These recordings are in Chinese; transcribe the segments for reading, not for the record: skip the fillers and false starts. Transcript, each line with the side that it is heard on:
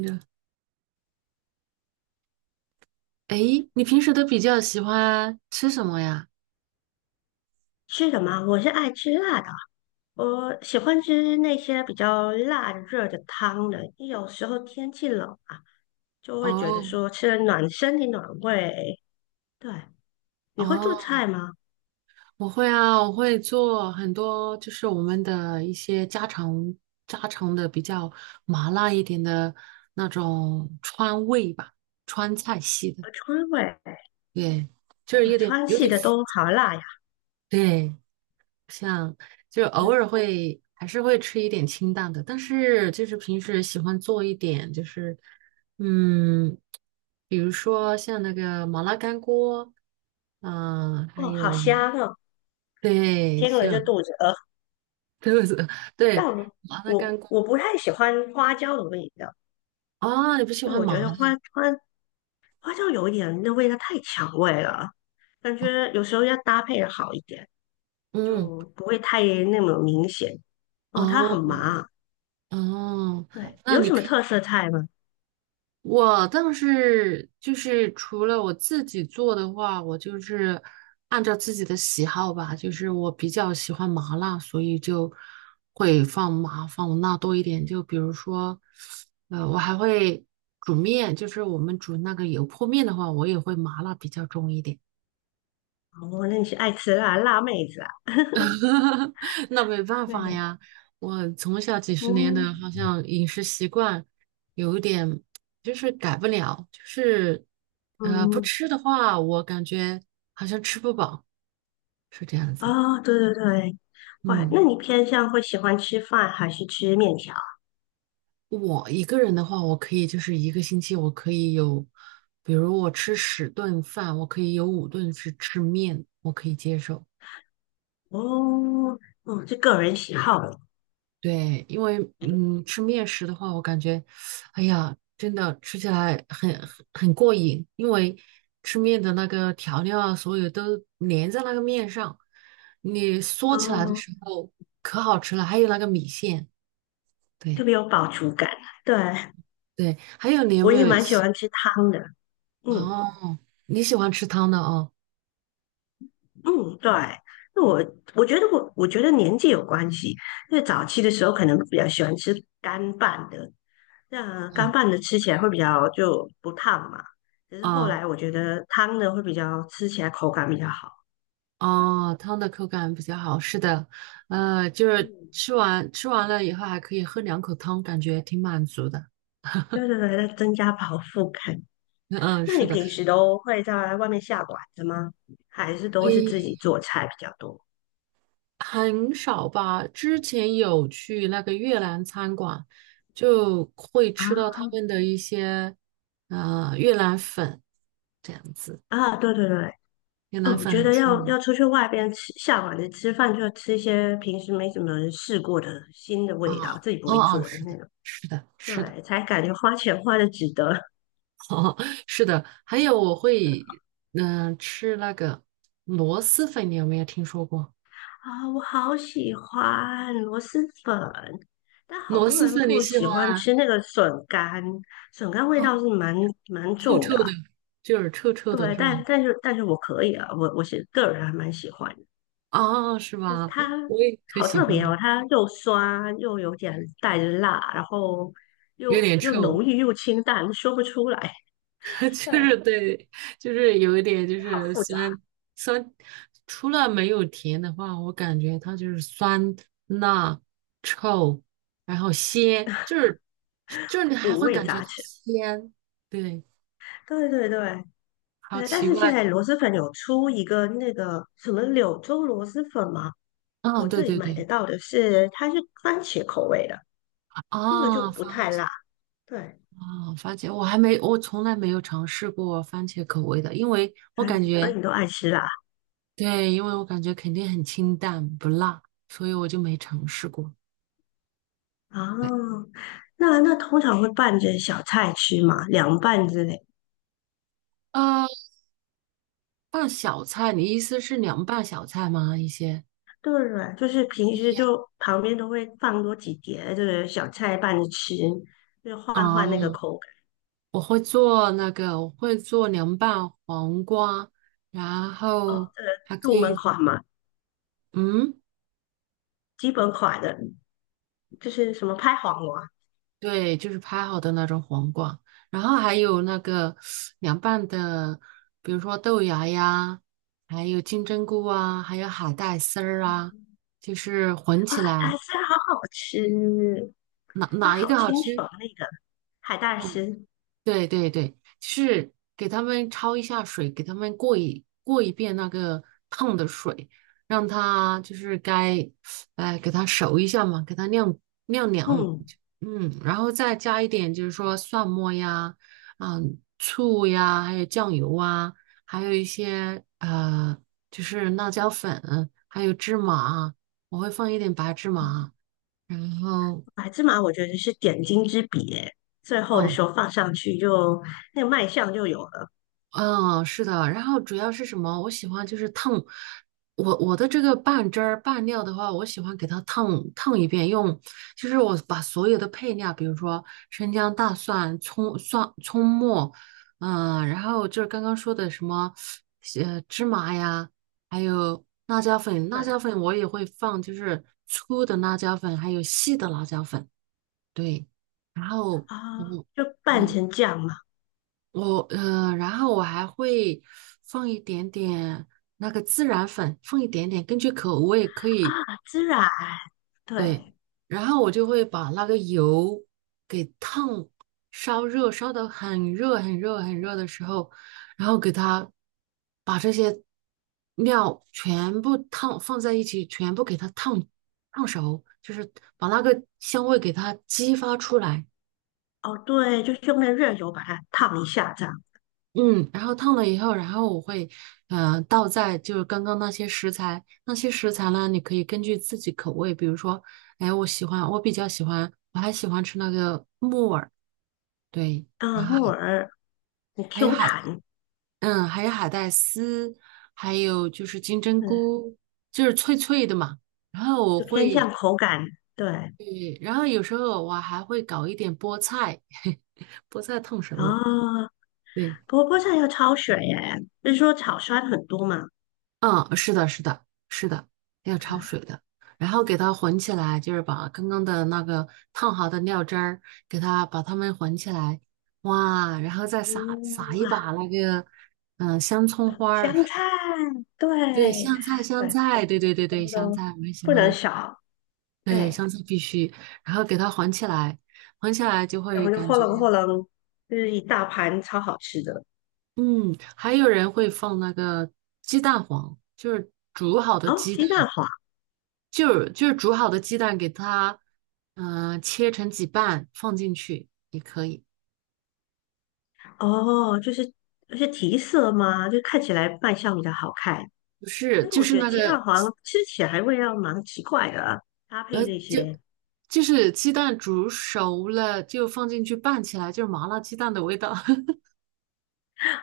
right: 的，诶，你平时都比较喜欢吃什么呀？
left: 吃的吗？我是爱吃辣的，我喜欢吃那些比较辣热的汤的。有时候天气冷啊，就会觉得
right: 哦
left: 说吃了暖身体暖胃。对，你会做
right: 哦，
left: 菜吗？
right: 我会啊，我会做很多，就是我们的一些家常的比较麻辣一点的那种川味吧，川菜系的，
left: 川味，
right: 对，就是有点
left: 川
right: 有
left: 系
right: 点
left: 的
right: 复
left: 都
right: 杂，
left: 好辣呀。
right: 对。像就是
left: 嗯，
right: 偶尔会还是会吃一点清淡的，但是就是平时喜欢做一点，就是嗯，比如说像那个麻辣干锅，还
left: 哦，好
right: 有
left: 香哦，
right: 对，
left: 听了就
right: 像
left: 肚子饿。
right: 对
left: 但
right: 对
left: 我
right: 麻辣
left: 我
right: 干锅
left: 我不太喜欢花椒的味道，
right: 啊，你不喜
left: 因为
right: 欢
left: 我觉得
right: 麻的
left: 花
right: 呀？
left: 花花椒有一点那味道太抢味了，感觉有时候要搭配的好一点。
right: 嗯，
left: 就不会太那么明显。哦，它
right: 哦
left: 很麻，
right: 哦，
left: 对，
right: 那
left: 有
right: 你
left: 什么
right: 可以。
left: 特色菜吗？
right: 我倒是就是除了我自己做的话，我就是按照自己的喜好吧，就是我比较喜欢麻辣，所以就会放麻放辣多一点。就比如说，我还会煮面，就是我们煮那个油泼面的话，我也会麻辣比较重一点。
left: 哦，那你是爱吃辣辣妹子啊？
right: 那没办法
left: 对，
right: 呀，我从小几十年
left: 嗯
right: 的好像饮食习惯有一点就是改不了，就是不
left: 嗯，
right: 吃的话，我感觉好像吃不饱，是这样子。
left: 哦，对对对，哇，
right: 嗯，
left: 那你偏向会喜欢吃饭还是吃面条？
right: 我一个人的话，我可以就是一个星期我可以有，比如我吃10顿饭，我可以有5顿是吃面，我可以接受。
left: 哦，哦，这个人喜好了
right: 对，因为吃面食的话，我感觉，哎呀，真的吃起来很过瘾，因为吃面的那个调料啊，所有都粘在那个面上，你嗦起来的
left: 哦，
right: 时候可好吃了。还有那个米线，
left: 特
right: 对
left: 别有饱足感。对，
right: 对，还有你有
left: 我
right: 没
left: 也
right: 有
left: 蛮喜
right: 喜
left: 欢吃汤的，嗯
right: 哦？你喜欢吃汤的哦？
left: 嗯，对。那我觉得年纪有关系，因为早期的时候可能比较喜欢吃干拌的，那干
right: 嗯
left: 拌的吃起来会比较就不烫嘛，只是后
right: 啊
left: 来我觉得汤的会比较吃起来口感比较好。对，
right: 哦，汤的口感比较好，是的，就是
left: 嗯，
right: 吃完了以后还可以喝两口汤，感觉挺满足的。
left: 对对对，在增加饱腹感。
right: 嗯，
left: 那你
right: 是的。
left: 平时都会在外面下馆子吗？还是都是自
right: 诶，
left: 己做菜比较多？
right: 很少吧。之前有去那个越南餐馆，就会
left: 啊
right: 吃到他们的一些越南粉这样子。
left: 啊，对对对，
right: 越
left: 哦，
right: 南
left: 我
right: 粉
left: 觉
right: 很
left: 得
right: 出
left: 要
right: 名
left: 要出去外边吃下馆子吃饭，就要吃一些平时没怎么人试过的新的
right: 啊，
left: 味道，自己不
right: 哦
left: 会
right: 哦，
left: 做的
right: 是的，
left: 那种，
right: 是的，是的，
left: 对，才感觉花钱花的值得。
right: 哦，是的。还有我会吃那个螺蛳粉，你有没有听说过？
left: 啊，我好喜欢螺蛳粉，但好
right: 螺
left: 多
right: 蛳
left: 人
right: 粉你
left: 不
right: 喜
left: 喜
right: 欢
left: 欢
right: 啊？
left: 吃那个笋干，笋干味
right: 哦，
left: 道是蛮
right: 臭
left: 重的
right: 臭
left: 啊
right: 的，就是臭臭的
left: 对，
right: 是吧？
left: 但是我可以啊，我是个人还蛮喜欢的
right: 啊，是
left: 就是
right: 吧？
left: 它
right: 我也可
left: 好
right: 喜
left: 特
right: 欢，
left: 别哦，它又酸又有点带着辣，然后
right: 有
left: 又
right: 点
left: 又浓
right: 臭。
left: 郁又清淡，说不出来。
right: 就是
left: 对，
right: 对，就是有一点就
left: 好
right: 是
left: 复杂，
right: 酸酸，除了没有甜的话，我感觉它就是酸、辣、臭，然后鲜，就是你还
left: 五
right: 会
left: 味
right: 感觉
left: 杂
right: 到
left: 陈。
right: 鲜，对，
left: 对对对，
right: 好
left: 但
right: 奇
left: 是
right: 怪
left: 现在
right: 的。
left: 螺蛳粉有出一个那个什么柳州螺蛳粉吗？我
right: 嗯，对
left: 这里
right: 对
left: 买得
right: 对，
left: 到的是，它是番茄口味的，那个就
right: 啊，
left: 不太辣。对，
right: 番茄，我还没，我从来没有尝试过番茄口味的，因为我
left: 番茄，
right: 感
left: 而
right: 觉，
left: 你都爱吃辣
right: 对，因为我感觉肯定很清淡不辣，所以我就没尝试过。
left: 哦。那通常会拌着小菜吃嘛，凉拌之类。
right: 呃，拌小菜，你意思是凉拌小菜吗？一些
left: 对对，就是平时就旁边都会放多几碟这个小菜拌着吃，就换换那个
right: 啊，
left: 口感。
right: 我会做那个，我会做凉拌黄瓜，然后还可
left: 入门
right: 以，
left: 款嘛，
right: 嗯，
left: 基本款的，就是什么拍黄瓜
right: 对，就是拍好的那种黄瓜，然后还有那个凉拌的，比如说豆芽呀，还有金针菇啊，还有海带丝儿啊，就是混
left: 啊，
right: 起
left: 海
right: 来，
left: 带丝好好吃，
right: 哪
left: 那
right: 哪一个
left: 好
right: 好
left: 清
right: 吃？
left: 爽那个海带
right: 嗯。
left: 丝，
right: 对对对，就是给他们焯一下水，给他们过一过一遍那个烫的水，让它就是该，哎，给它熟一下嘛，给它晾晾凉，
left: 嗯。
right: 嗯，然后再加一点就是说蒜末呀，嗯，醋呀，还有酱油啊，还有一些就是辣椒粉，还有芝麻，我会放一点白芝麻，然后。
left: 白芝麻我觉得是点睛之笔耶，最后的
right: 嗯
left: 时候放上去就那个卖相就有了。
right: 嗯，是的，然后主要是什么？我喜欢就是烫，我的这个拌汁儿拌料的话，我喜欢给它烫一遍，用就是我把所有的配料，比如说生姜、大蒜、葱、蒜、葱末，嗯，然后就是刚刚说的什么，芝麻呀，还有辣椒粉，辣
left: 对
right: 椒粉我也会放，就是粗的辣椒粉，还有细的辣椒粉，对，然后
left: 啊，
right: 我。
left: 就拌
right: 嗯
left: 成酱嘛。
right: 我呃，然后我还会放一点点那个孜然粉，放一点点，根据口味可
left: 啊，
right: 以，
left: 孜然，
right: 对。
left: 对，
right: 然后我就会把那个油给烫，烧热，烧得很热很热很热的时候，然后给它把这些料全部烫放在一起，全部给它烫熟，就是把那个香味给它激发出来。
left: 哦对，就是用那个热油把它烫一下这样。
right: 嗯，然后烫了以后，然后我会，倒在就是刚刚那些食材，那些食材呢，你可以根据自己口味，比如说，哎，我喜欢，我比较喜欢，我还喜欢吃那个木耳，对，然
left: 嗯，
right: 后
left: 木
right: 还
left: 耳很
right: 还有
left: Q
right: 海，
left: 弹，
right: 嗯，还有海带丝，还有就是金针
left: 嗯，
right: 菇，就是脆脆的嘛。然后我
left: 就偏向
right: 会，
left: 口感。对，
right: 对，然后有时候我还会搞一点菠菜，菠菜烫熟了，
left: 哦，
right: 对。
left: 不过菠菜要焯水耶，就是说草酸很多嘛。
right: 嗯，是的，是的，是的，要
left: 对，
right: 焯水的，然后给它混起来，就是把刚刚的那个烫好的料汁儿，给它把它们混起来，哇，然后再撒
left: 嗯，
right: 撒一
left: 哇，
right: 把那个，香葱花儿，
left: 香菜，
right: 对，
left: 对
right: 香菜，香
left: 对，
right: 菜，对对对
left: 全
right: 对，
left: 部
right: 香
left: 都
right: 菜，我很喜
left: 不能
right: 欢，
left: 少。
right: 对，
left: 哎。
right: 香菜必须，然后给它混起来，混起来就
left: 小
right: 会
left: 朋友
right: 感
left: 哗
right: 觉，
left: 楞哗楞，就是一大盘超好吃的。
right: 嗯，还有人会放那个鸡蛋黄，就是煮好的
left: 哦，
right: 鸡蛋。
left: 鸡蛋黄，
right: 就是煮好的鸡蛋给它，切成几瓣放进去也可以。
left: 哦，就是提色吗？就看起来卖相比较好看，
right: 不是，
left: 但是
right: 就
left: 我
right: 是
left: 觉得
right: 那
left: 鸡蛋
right: 个，
left: 黄吃起来味道蛮奇怪的啊搭配这些
right: 就是鸡蛋煮熟了就放进去拌起来，就是麻辣鸡蛋的味道。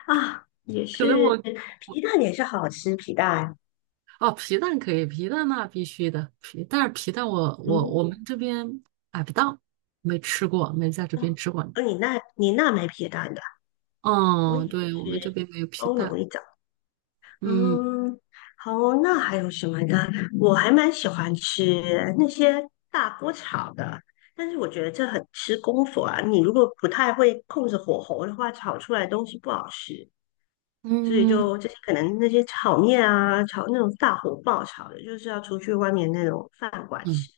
left: 啊，也
right: 可能
left: 是
right: 我
left: 皮蛋也是好吃，皮蛋，
right: 哦，皮蛋可以，皮蛋那必须的，但是皮蛋我
left: 嗯，
right: 们这边买不到，没吃过，没在这边吃过。
left: 哦，你那没皮蛋的啊，我
right: 嗯，
left: 以为
right: 对，我们这
left: 是
right: 边没有皮
left: 欧
right: 蛋。
left: 容一种。
right: 嗯
left: 嗯，好哦，那还有什么呢？我还蛮喜欢吃那些大锅炒的，但是我觉得这很吃功夫啊。你如果不太会控制火候的话，炒出来的东西不好吃。所以
right: 嗯
left: 就这些可能那些炒面啊，炒那种大火爆炒的，就是要出去外面那种饭馆
right: 嗯。
left: 吃。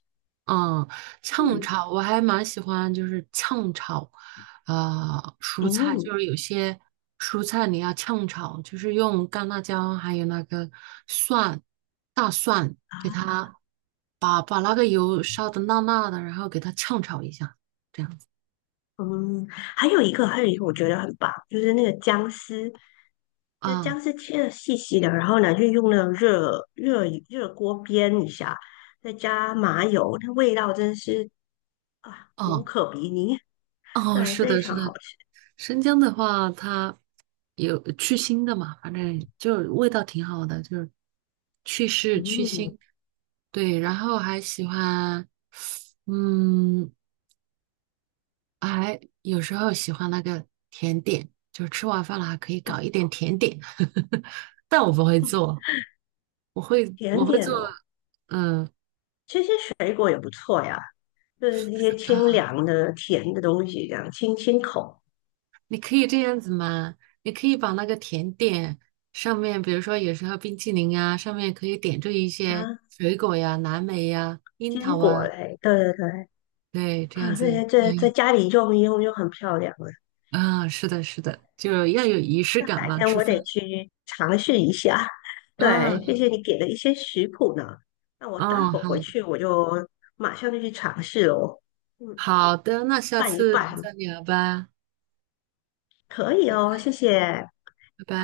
right: 嗯，炝
left: 嗯
right: 炒我还蛮喜欢，就是炝炒，蔬菜，就
left: 嗯。
right: 是有些蔬菜你要炝炒，就是用干辣椒还有那个蒜、大蒜，给
left: 啊
right: 它把那个油烧的辣辣的，然后给它炝炒一下，这样子。
left: 嗯，还有一个，还有一个，我觉得很棒，就是那个姜丝。就
right: 啊，
left: 姜丝切的细细的，然后呢，就用那个热锅煸一下，再加麻油，那味道真是啊无
right: 哦
left: 可比拟，
right: 哦，
left: 对，
right: 是
left: 非
right: 的，是
left: 常好
right: 的，
left: 吃。
right: 生姜的话，它有去腥的嘛，反正就是味道挺好的，就是去湿去
left: 嗯，
right: 腥。对，然后还喜欢，嗯，还有时候喜欢那个甜点，就是吃完饭了还可以
left: 哦，
right: 搞一点甜点，但我不会做，我会
left: 甜
right: 我会做，
left: 点哦，
right: 嗯。
left: 这些水果也不错呀，就是一些清凉的甜的东西，这样清清口
right: 你可以这样子嘛？你可以把那个甜点上面，比如说有时候冰淇淋啊，上面可以点缀一些
left: 啊。
right: 水果呀、蓝莓呀、樱
left: 坚
right: 桃
left: 果
right: 啊，
left: 类，对对对，
right: 对，这样
left: 啊，那
right: 子。
left: 些在
right: 嗯
left: 家里用一用就很漂亮了。
right: 啊，是的，是的，就要有仪式感
left: 改
right: 嘛，
left: 天
right: 吃
left: 我
right: 饭。
left: 得去尝试一下。对，谢
right: 嗯
left: 谢你给的一些食谱呢，那我待
right: 嗯，
left: 会儿回
right: 好
left: 去我就马上就去尝试哦。嗯，
right: 好的，那下
left: 拌一
right: 次
left: 拌，
right: 再聊吧，
left: 可以哦，谢谢。
right: 拜拜。